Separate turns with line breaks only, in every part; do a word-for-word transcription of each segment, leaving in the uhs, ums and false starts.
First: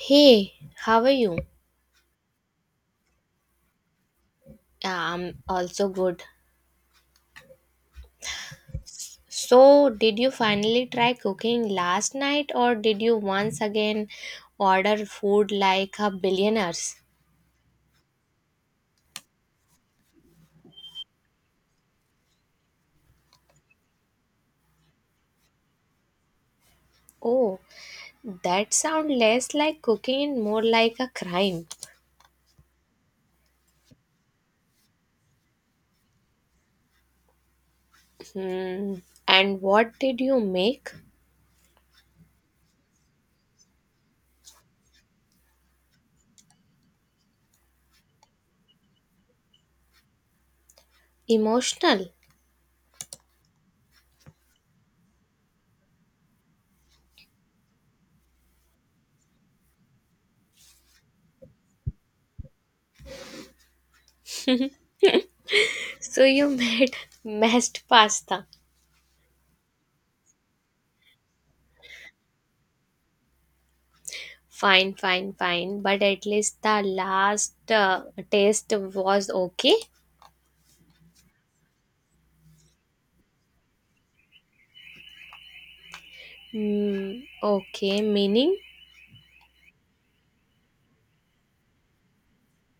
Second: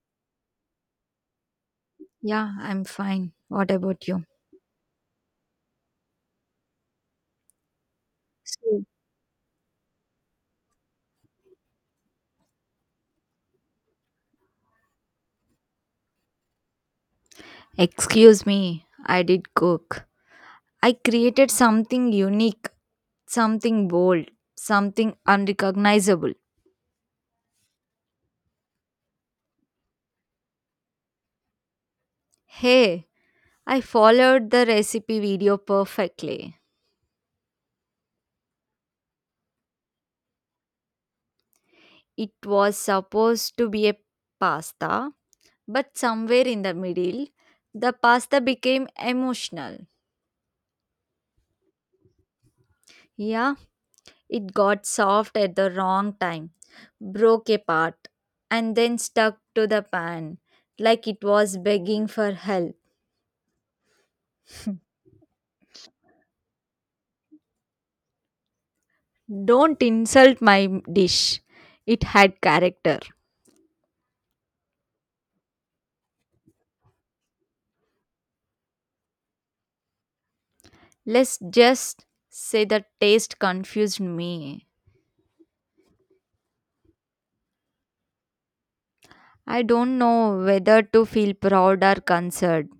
Hey, how are you?
Yeah, I'm fine. What about you?
Yeah, I'm also good.
So,
So, did you finally try cooking last night or did you once again order food like a billionaires?
excuse me, I did cook. I created something unique, something bold, something unrecognizable.
Oh, that sounds less like cooking and more like a crime.
Hey, I followed the recipe video perfectly.
Hmm. And what did you make?
It was supposed to be a pasta, but somewhere in the middle, the pasta became emotional.
Emotional.
Yeah, it got soft at the wrong time, broke apart, and then stuck to the pan like it was begging for help.
So you made mashed pasta.
Don't insult my dish. It had character.
Fine, fine, fine. But at least the last uh, taste was okay.
Let's just say the taste confused me.
Hmm, okay, meaning
I don't know whether to feel proud or concerned.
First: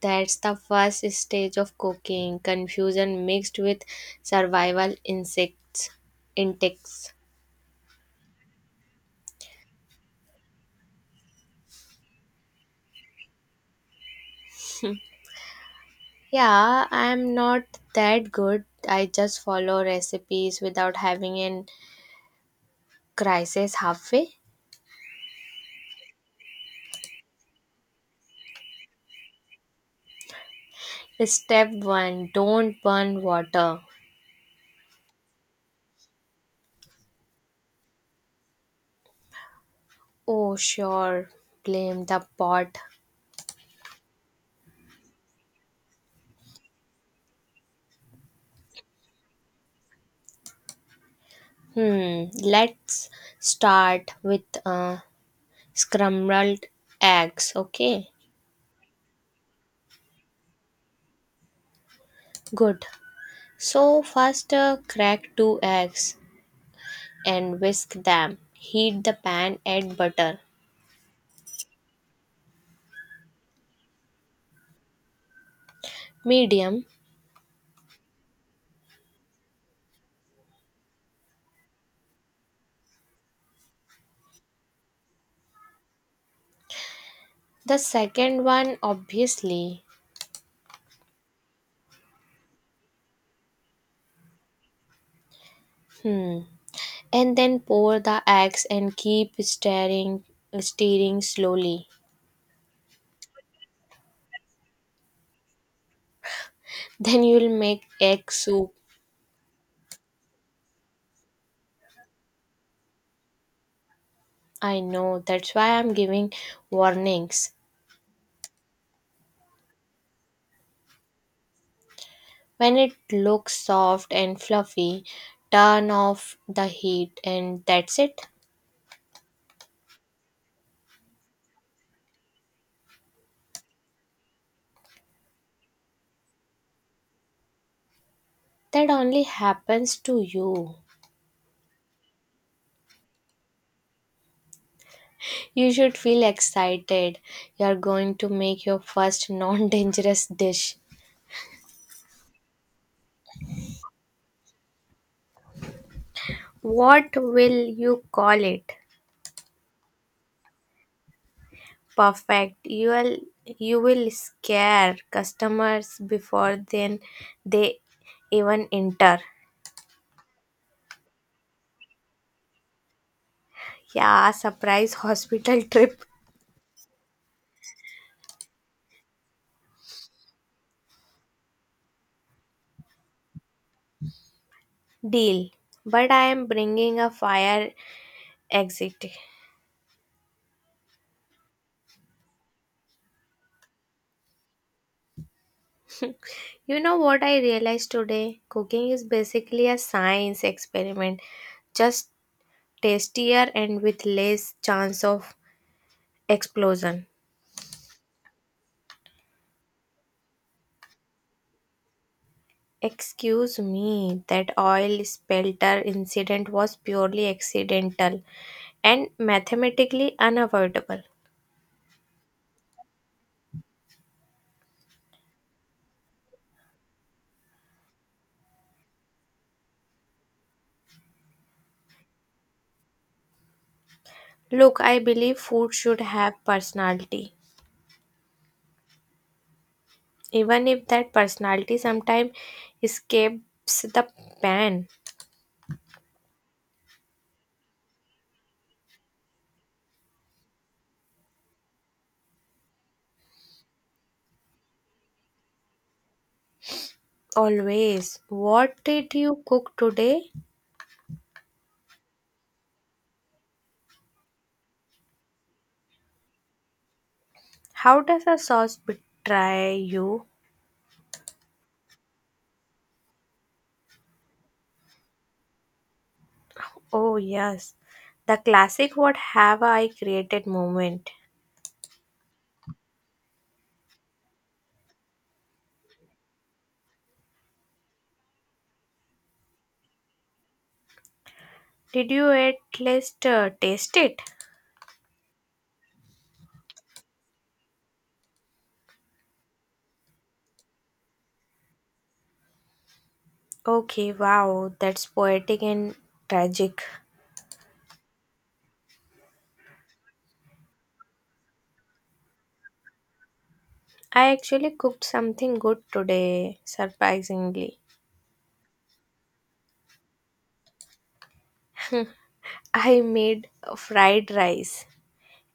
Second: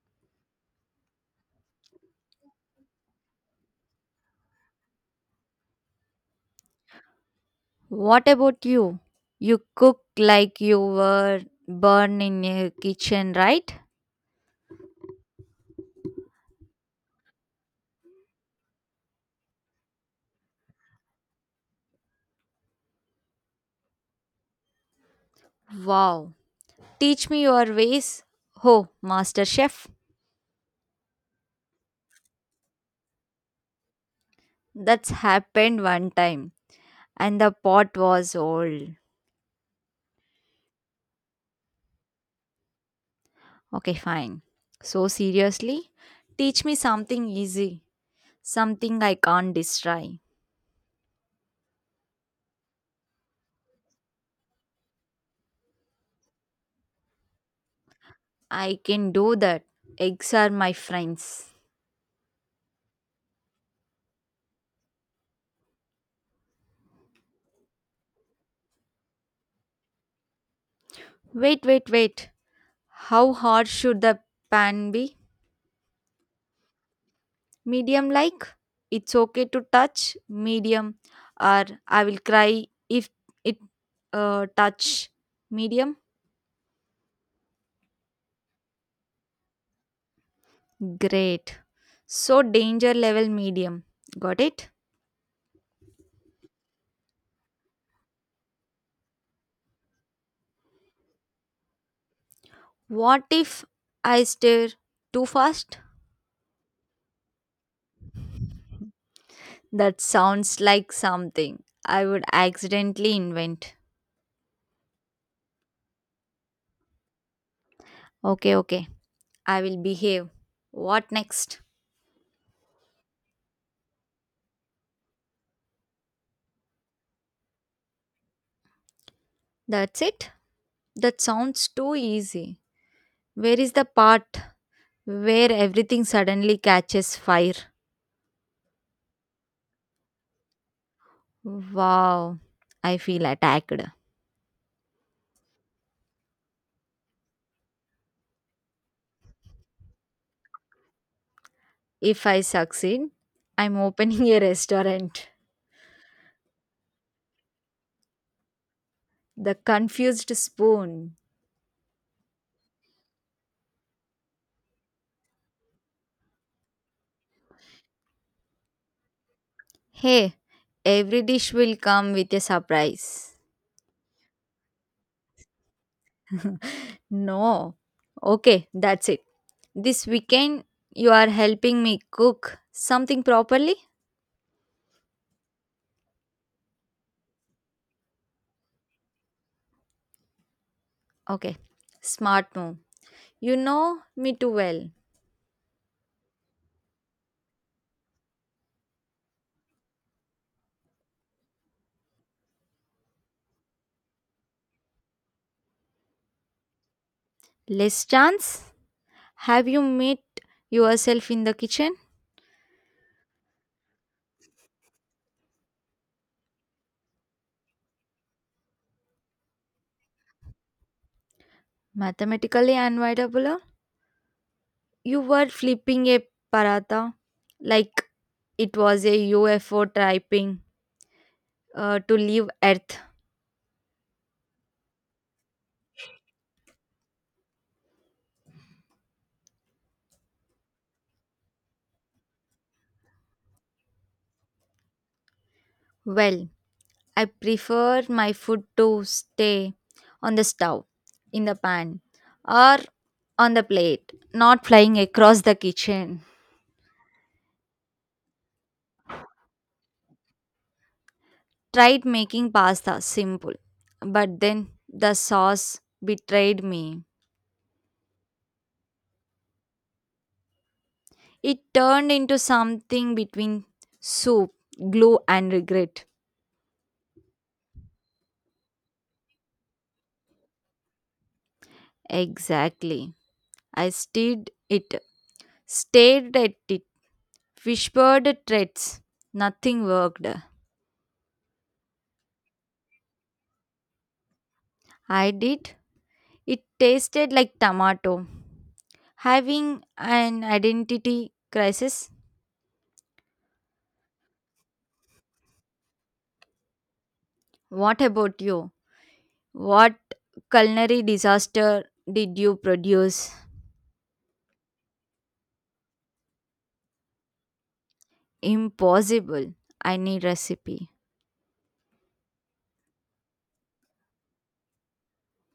that's the first stage of cooking, confusion mixed with survival insects intakes.
What about you? You cook like you were born in a kitchen, right?
Yeah, I'm not that good. I just follow recipes without having an crisis halfway.
Wow, teach me your ways. Ho, Master Chef,
Step one, don't burn water.
that's happened one time. And the pot was old.
Oh, sure, blame the pot.
Okay, fine. So, seriously, teach me something easy, something I can't destroy.
Hmm, let's start with uh, scrambled eggs, okay?
I can do that. Eggs are my friends.
Good. So first uh, crack two eggs and whisk them. Heat the pan, add butter.
Wait, wait, wait. How hard should the pan be?
Medium.
Medium like? It's okay to touch medium, or I will cry if it uh, touch medium.
The second one obviously.
Great. So, danger level medium. Got it?
Hmm. And then pour the eggs and keep stirring stirring slowly.
What if I stir too fast?
Then you'll make egg soup.
That sounds like something I would accidentally invent.
I know that's why I'm giving warnings.
Okay, okay. I will behave. What next?
When it looks soft and fluffy, turn off the heat and that's it.
That's it? That sounds too easy. Where is the part where everything suddenly catches fire?
That only happens to you.
Wow, I feel attacked.
You should feel excited. You are going to make your first non dangerous dish.
If I succeed, I'm opening a restaurant.
What will you call it?
The confused spoon.
Perfect. You will you will scare customers before then they even enter.
Hey, every dish will come with a surprise.
Yeah, surprise hospital trip
No. Okay, that's it. This weekend, you are helping me cook something properly?
deal. But I am bringing a fire exit.
Okay, smart move. You know me too well.
You know what I realized today? Cooking is basically a science experiment. Just tastier and with less chance of explosion.
Less chance? Have you met yourself in the kitchen?
Excuse me, that oil spilter incident was purely accidental and mathematically unavoidable.
Mathematically unavoidable? Huh? You were flipping a paratha like it was a U F O typing uh, to leave Earth.
Look, I believe food should have personality, even if that personality sometimes escapes the pan.
Well, I prefer my food to stay on the stove, in the pan, or on the plate, not flying across the kitchen.
Always. What did you cook today?
Tried making pasta simple, but then the sauce betrayed me.
How does a sauce betray you?
It turned into something between soup, glue, and regret.
Oh, yes. The classic what have I created moment.
Exactly. I stared it, stared at it, whispered threats. Nothing worked.
Did you at least uh, taste it?
I did. It tasted like tomato. Having an identity crisis?
Okay, wow, that's poetic and tragic.
What about you? What culinary disaster did you produce?
I actually cooked something good today, surprisingly.
Impossible. I need recipe.
I made fried rice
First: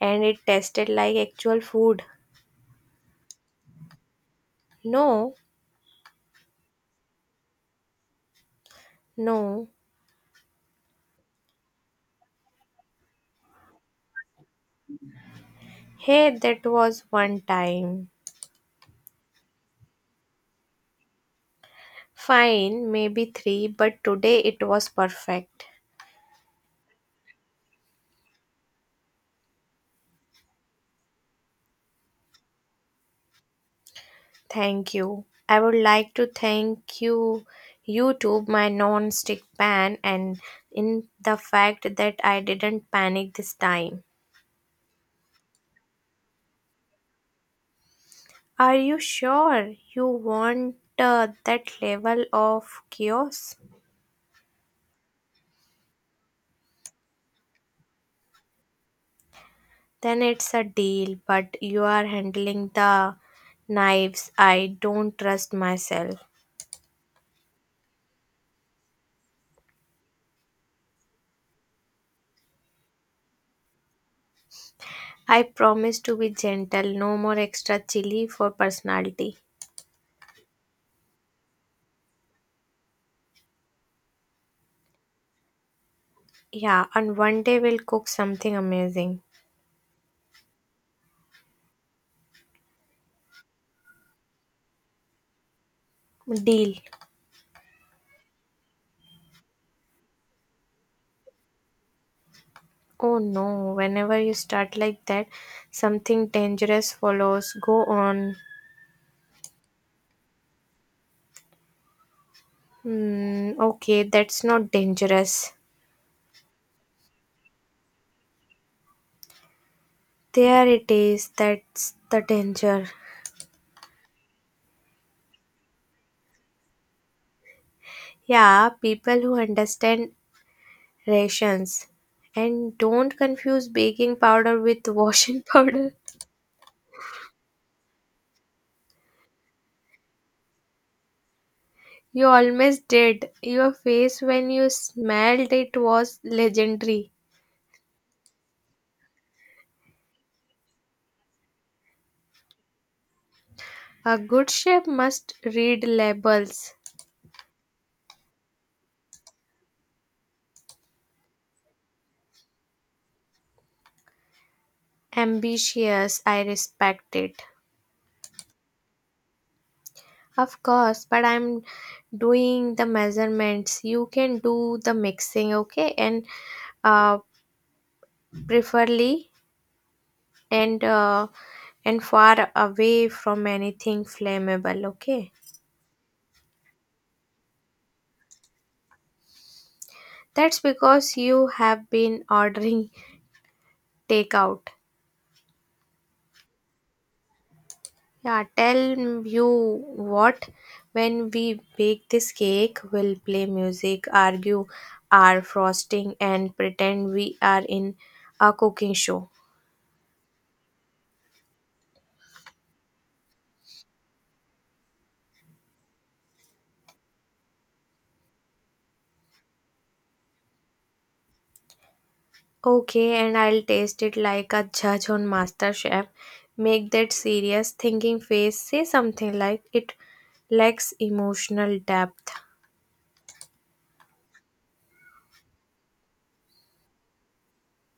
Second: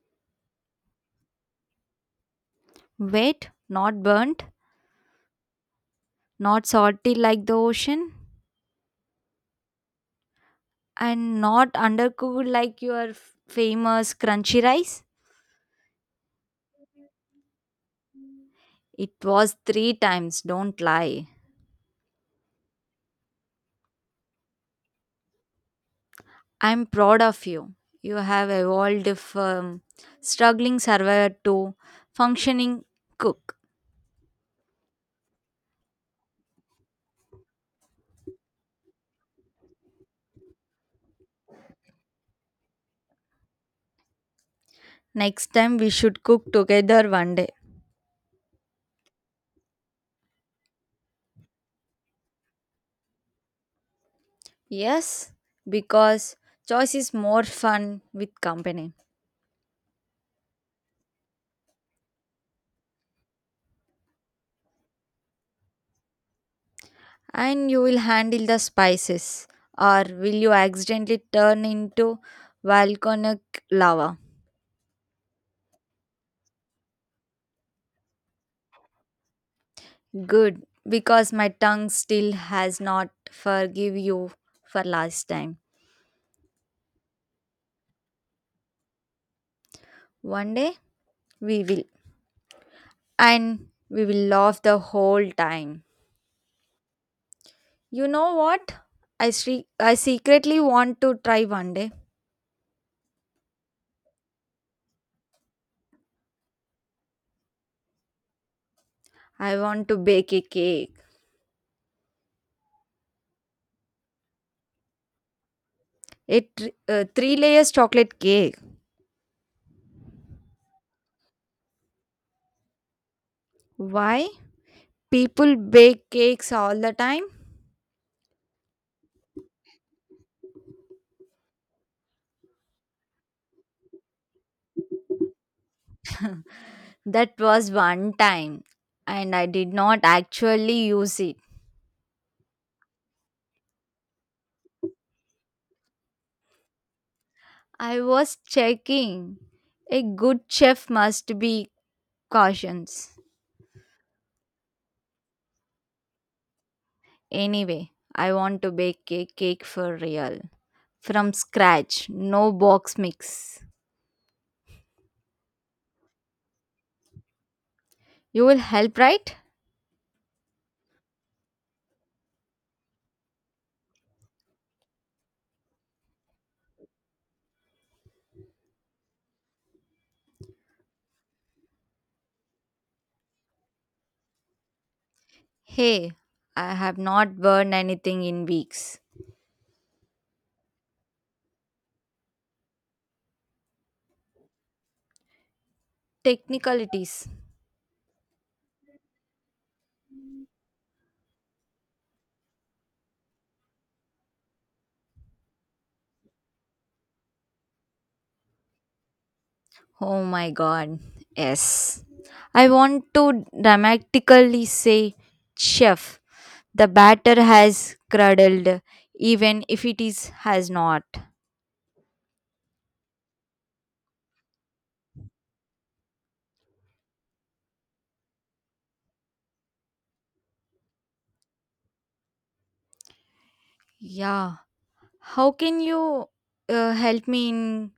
and it tasted like actual food.
Wait, not burnt,
No,
not salty like the ocean,
no.
and not undercooked like your f- famous crunchy rice?
Hey, that was one time.
It was three times, don't lie.
Fine, maybe three, but today it was perfect.
I'm proud of you. You have evolved from struggling survivor to functioning cook.
Thank you. I would like to thank you, YouTube, my non-stick pan, and in the fact that I didn't panic this time.
Next time we should cook together one day.
Are you sure you want uh, that level of chaos?
Yes, because choice is more fun with company.
Then it's a deal, but you are handling the knives. I don't trust myself.
And you will handle the spices, or will you accidentally turn into volcanic lava?
I promise to be gentle, no more extra chili for personality.
Good, because my tongue still has not forgive you for last time.
Yeah, and one day we'll cook something amazing.
One day we will. And we will laugh the whole time.
Deal.
You know what? I sre- I secretly want to try one day.
Oh no, whenever you start like that, something dangerous follows. Go on.
I want to bake a cake.
Hmm, okay, that's not dangerous.
It uh, three layers chocolate cake.
There it is, that's the danger.
Why? People bake cakes all the time.
Yeah, people who understand rations. And don't confuse baking powder with washing powder.
That was one time and I did not actually use it.
You almost did. Your face when you smelled it was legendary.
I was checking. A good chef must be cautious.
A good chef must read labels.
Anyway, I want to bake a cake for real. From scratch, no box mix.
Ambitious, I respect it.
You will help, right?
Of course, but I'm doing the measurements. You can do the mixing, okay? And uh, preferably and uh, and far away from anything flammable, okay?
Hey, I have not burned anything in weeks.
That's because you have been ordering takeout.
Technicalities.
Yeah, tell m- you what, when we bake this cake, we'll play music, argue our frosting, and pretend we are in a cooking show.
Oh my god. Yes. I want to dramatically say, Chef, the batter has curdled, even if it is has not.
Okay, and I'll taste it like a judge on MasterChef. Make that serious thinking face, say something like it lacks emotional depth
Yeah. How can you uh, help me in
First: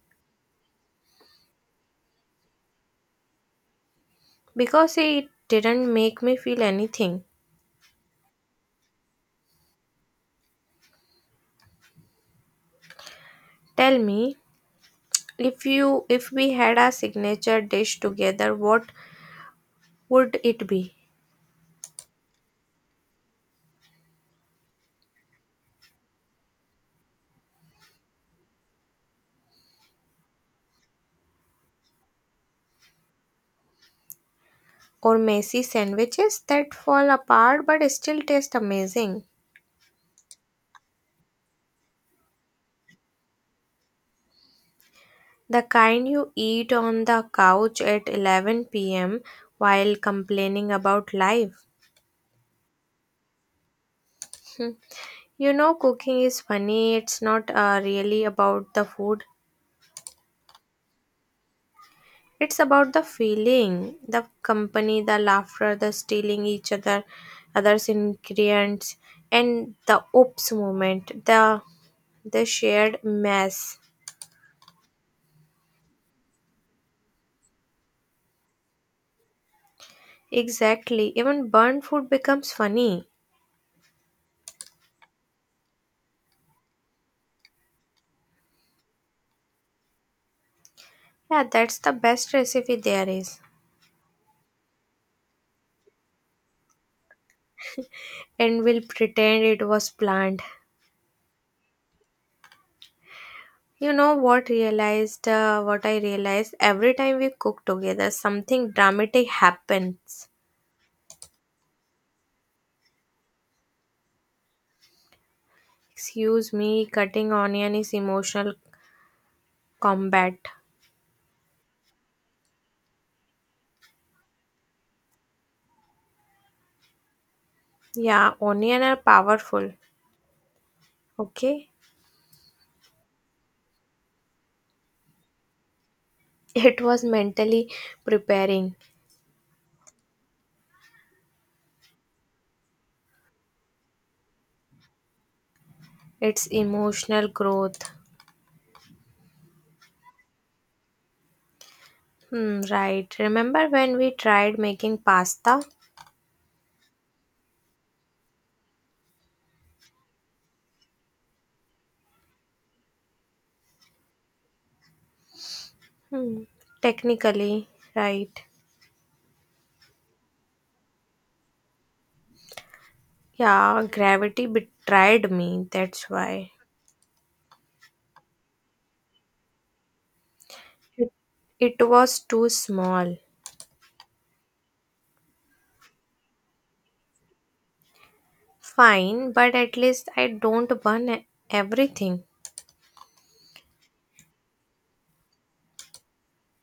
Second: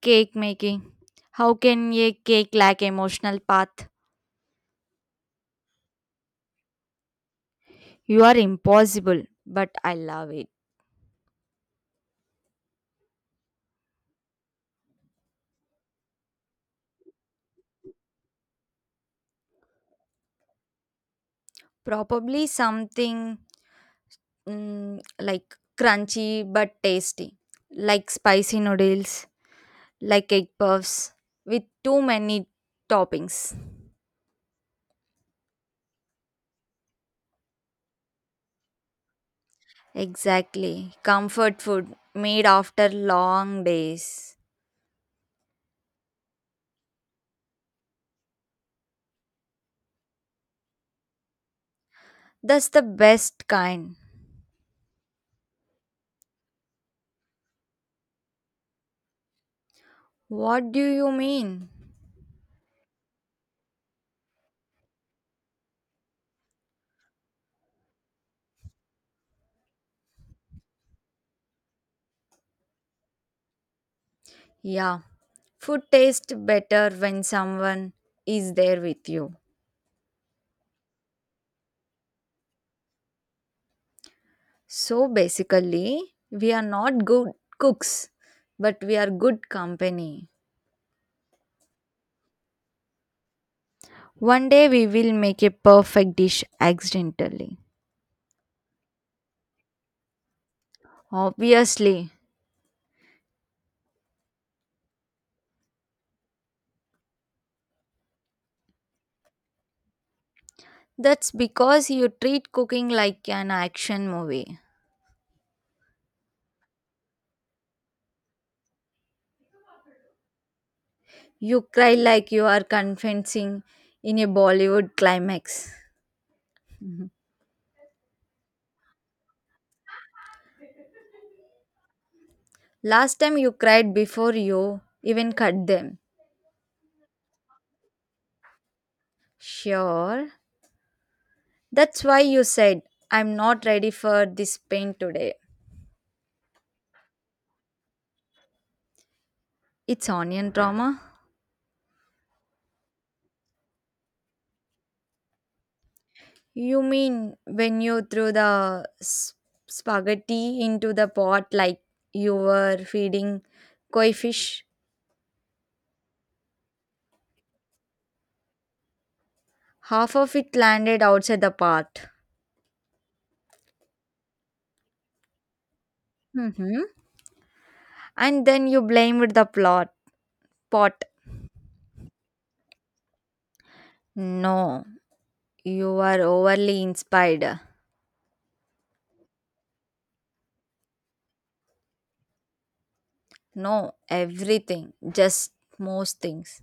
cake making? How can a cake lack emotional path?
because it didn't make me feel anything.
You are impossible, but I love it.
Tell me, if you if we had a signature dish together, what would it be?
Probably something mm, like crunchy but tasty, like spicy noodles, like egg puffs with too many toppings.
Or messy sandwiches that fall apart but still taste amazing.
Exactly. Comfort food made after long days.
The kind you eat on the couch at eleven p m while complaining about life.
That's the best kind.
Hmm. You know, cooking is funny. It's not uh, really about the food.
What do you mean?
It's about the feeling, the company, the laughter, the stealing each other, others' ingredients, and the oops moment, the the shared mess.
Yeah, food tastes better when someone is there with you.
Exactly. Even burnt food becomes funny.
So basically, we are not good cooks, but we are good company.
Yeah, that's the best recipe there is.
One day we will make a perfect dish accidentally.
And we'll pretend it was planned.
Obviously,
You know what realized uh, what I realized, every time we cook together something dramatic happens.
that's because you treat cooking like an action movie.
Excuse me, cutting onion is emotional combat.
You cry like you are confessing in a Bollywood climax. Mhm.
Yeah, onion are powerful. Okay?
Last time you cried before you even cut them.
It was mentally preparing.
Sure. That's why you said, I'm not ready for this pain today.
It's emotional growth.
It's onion trauma.
Hmm, right. Remember when we tried making pasta?
You mean when you threw the s- spaghetti into the pot like you were feeding koi fish?
Hmm, technically, right.
Half of it landed outside the pot.
Yeah, gravity betrayed me. That's why.
hmm And then you blamed the plot pot.
It it was too small.
No, you were overly inspired.
Fine, but at least I don't burn e- everything.
No, everything, just most things.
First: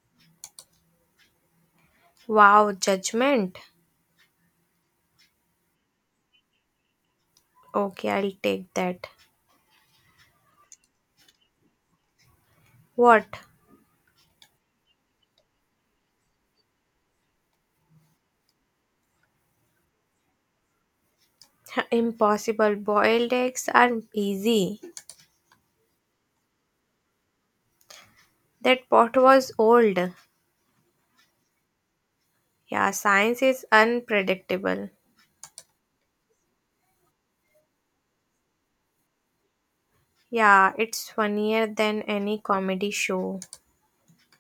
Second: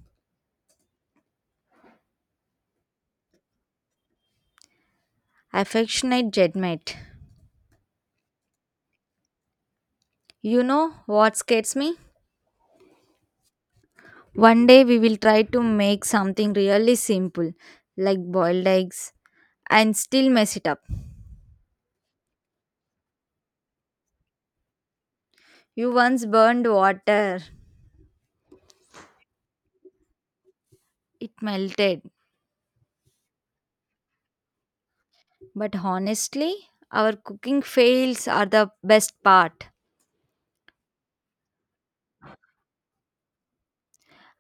Wow, judgment.
Affectionate judgment.
Okay, I'll take that.
You know what scares me?
What?
One day we will try to make something really simple, like boiled eggs and still mess it up.
Impossible. Boiled eggs are easy.
You once burned water,
That pot was old.
it melted.
Yeah, science is unpredictable.
But honestly, our cooking fails are the best part.
Yeah, it's funnier than any comedy show.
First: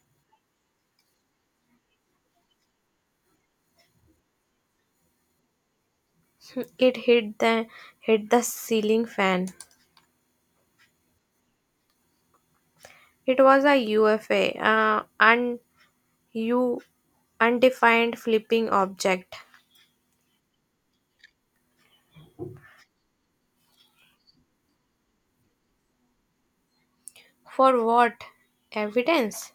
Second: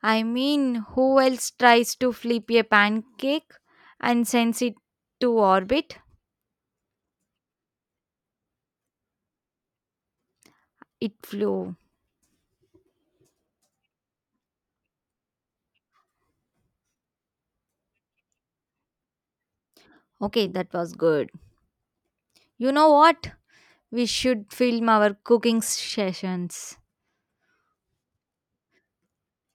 I mean, who else tries to flip a pancake and sends it to orbit?
It hit the hit the ceiling fan.
It flew.
It was a U F A. Uh, and you Undefined flipping object.
Okay, that was good. You know what? We should film our cooking sessions
For what? Evidence?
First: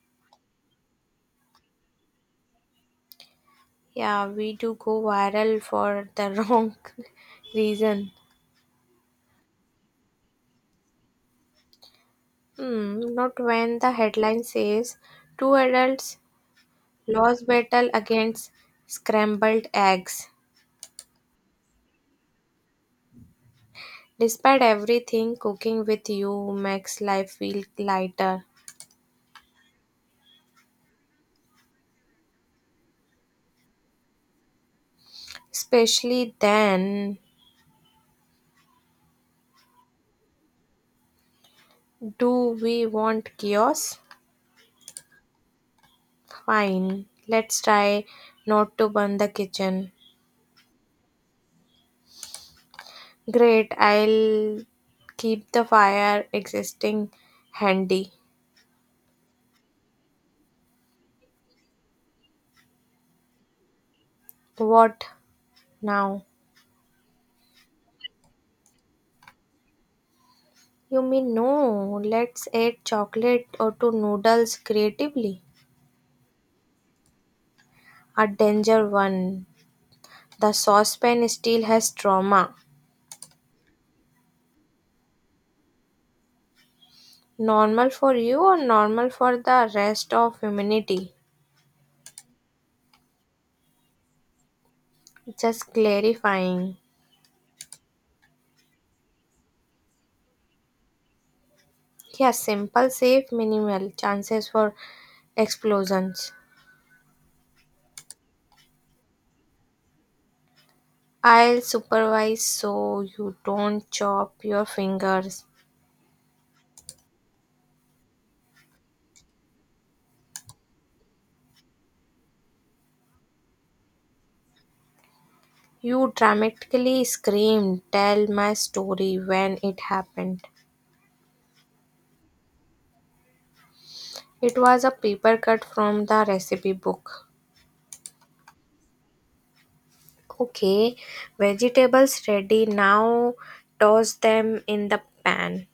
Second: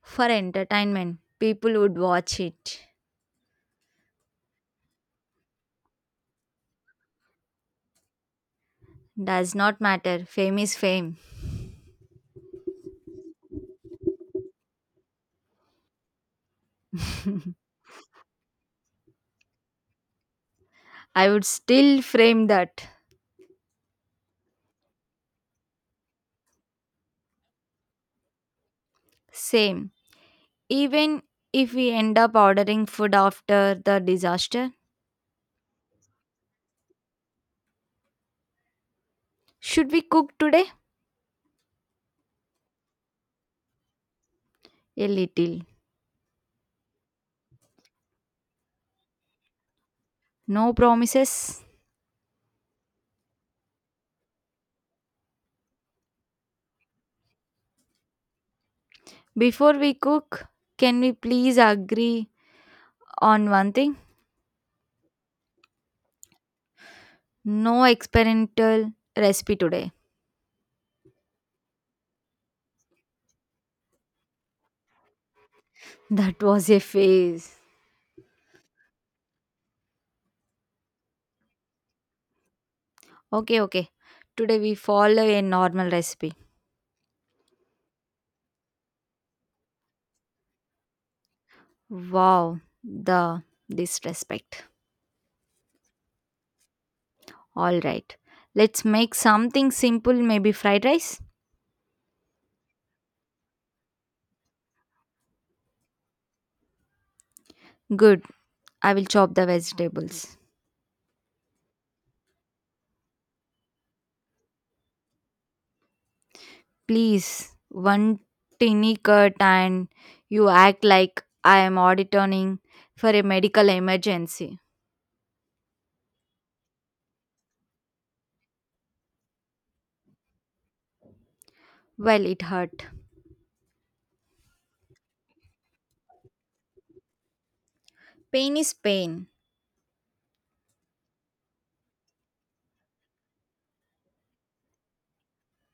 for entertainment. People would watch it.
Yeah, we do go viral for the wrong reason.
Does not matter. Fame is fame.
Hmm, not when the headline says two adults lost battle against scrambled eggs.
I would still frame that.
Despite everything, cooking with you makes life feel lighter.
Same. Even if we end up ordering food after the disaster,
Especially then,
should we cook today?
do we want chaos?
A little.
Fine, let's try not to burn the kitchen.
No promises.
Great, I'll keep the fire existing handy.
Before we cook, can we please agree on one thing?
What now?
No experimental recipe today.
You mean no? Let's add chocolate or to noodles creatively.
That was a phase.
A danger one. The saucepan still has trauma.
Okay, okay. Today we follow a normal recipe.
Normal for you or normal for the rest of humanity?
Wow, the disrespect.
Just clarifying.
All right. Let's make something simple, maybe fried rice.
Yeah, simple, safe, minimal chances for explosions.
Good. I will chop the vegetables.
I'll supervise so you don't chop your fingers.
Please, one tiny cut and you act like I am auditioning for a medical emergency.
You dramatically screamed, tell my story when it happened.
Well, it hurt.
It was a paper cut from the recipe book.
Pain is pain.
Okay, vegetables ready now. Toss them in the pan.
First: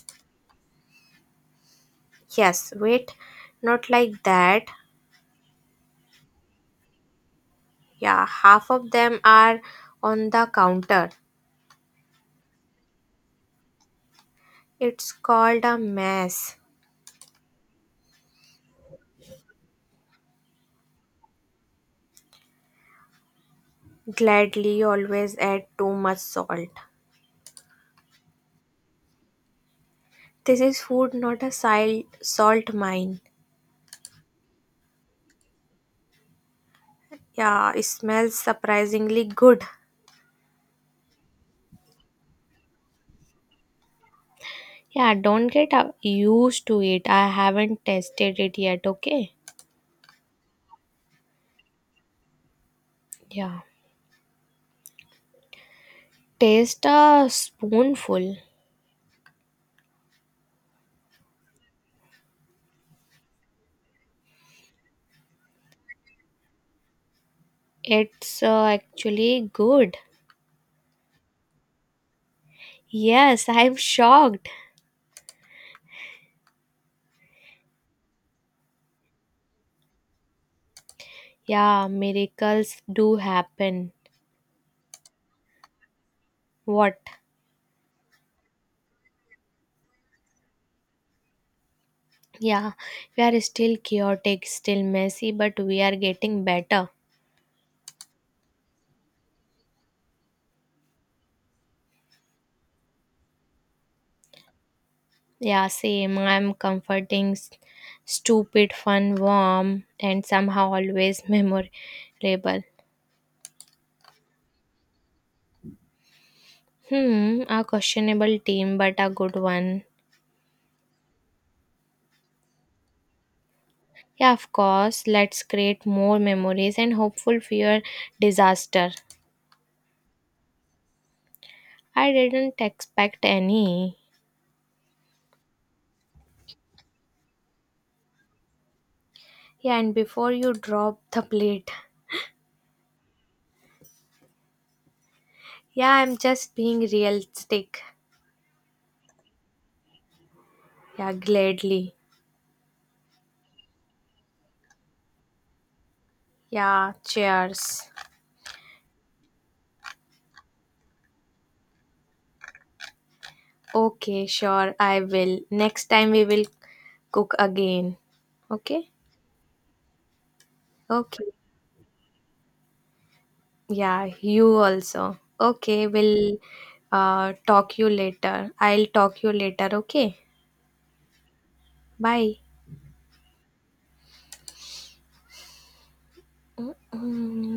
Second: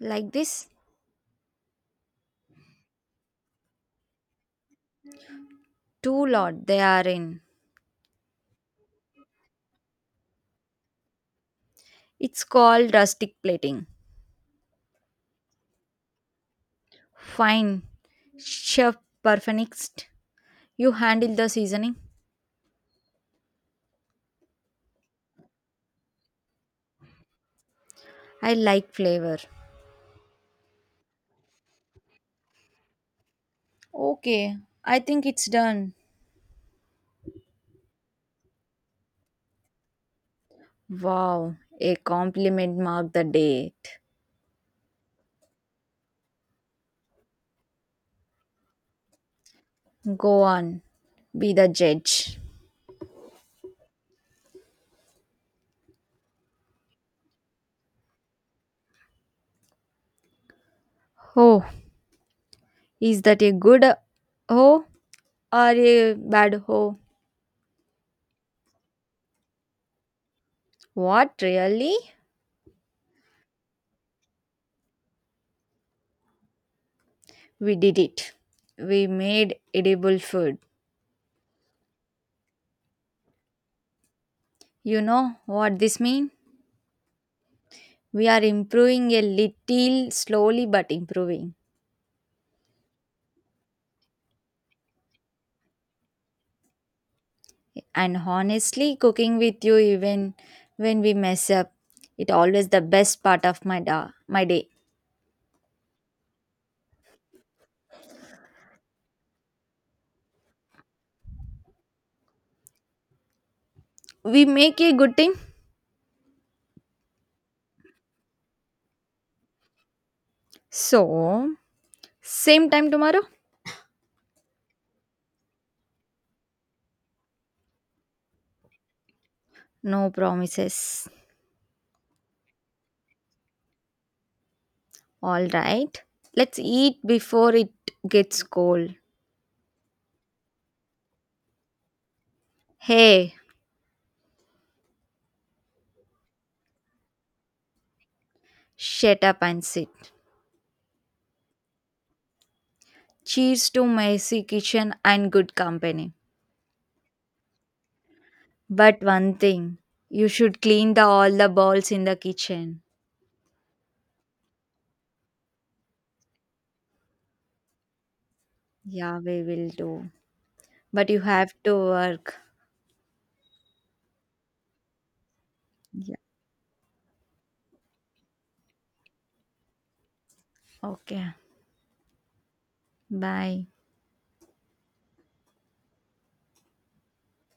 Like this,
Yes, wait, not like that.
too lot they are in.
Yeah, half of them are on the counter.
It's called rustic plating.
It's called a mess.
Fine, chef perfectionist. You handle the seasoning.
Gladly always add too much salt.
I like flavor.
This is food, not a sal- salt mine.
Okay, I think it's done.
Yeah, it smells surprisingly good.
Wow, a compliment marked the date.
Yeah, don't get uh, used to it. I haven't tested it yet, okay?
Go on, be the judge.
Yeah. Taste a spoonful.
Oh, is that a good ho or a bad ho?
It's uh, actually good.
What really?
Yes, I'm shocked.
We did it. We made edible food.
Yeah, miracles do happen.
You know what this means?
What?
We are improving a little slowly but improving.
Yeah, we are still chaotic, still messy, but we are getting better.
And honestly, cooking with you even when we mess up, it always the best part of my da- my day.
Yeah, same. I'm comforting, s- stupid, fun, warm, and somehow always memorable.
We make a good team.
Hmm, a questionable team, but a good one.
So same time tomorrow?
Yeah, of course. Let's create more memories and hopeful fear disaster.
No promises.
I didn't expect any.
All right. Let's eat before it gets cold.
Yeah, and before you drop the plate.
Hey,
Yeah, I'm just being realistic.
shut up and sit.
Yeah, gladly.
Cheers to messy kitchen and good company.
Yeah, cheers.
But one thing, you should clean the all the bowls in the kitchen.
Okay, sure, I will. Next time we will cook again. Okay?
Yeah, we will do. But you
Okay.
have to work.
Yeah, you also. Okay,
Yeah.
we'll uh, talk you later. I'll talk you later. Okay?
Okay.
Bye.
Bye.
Mm.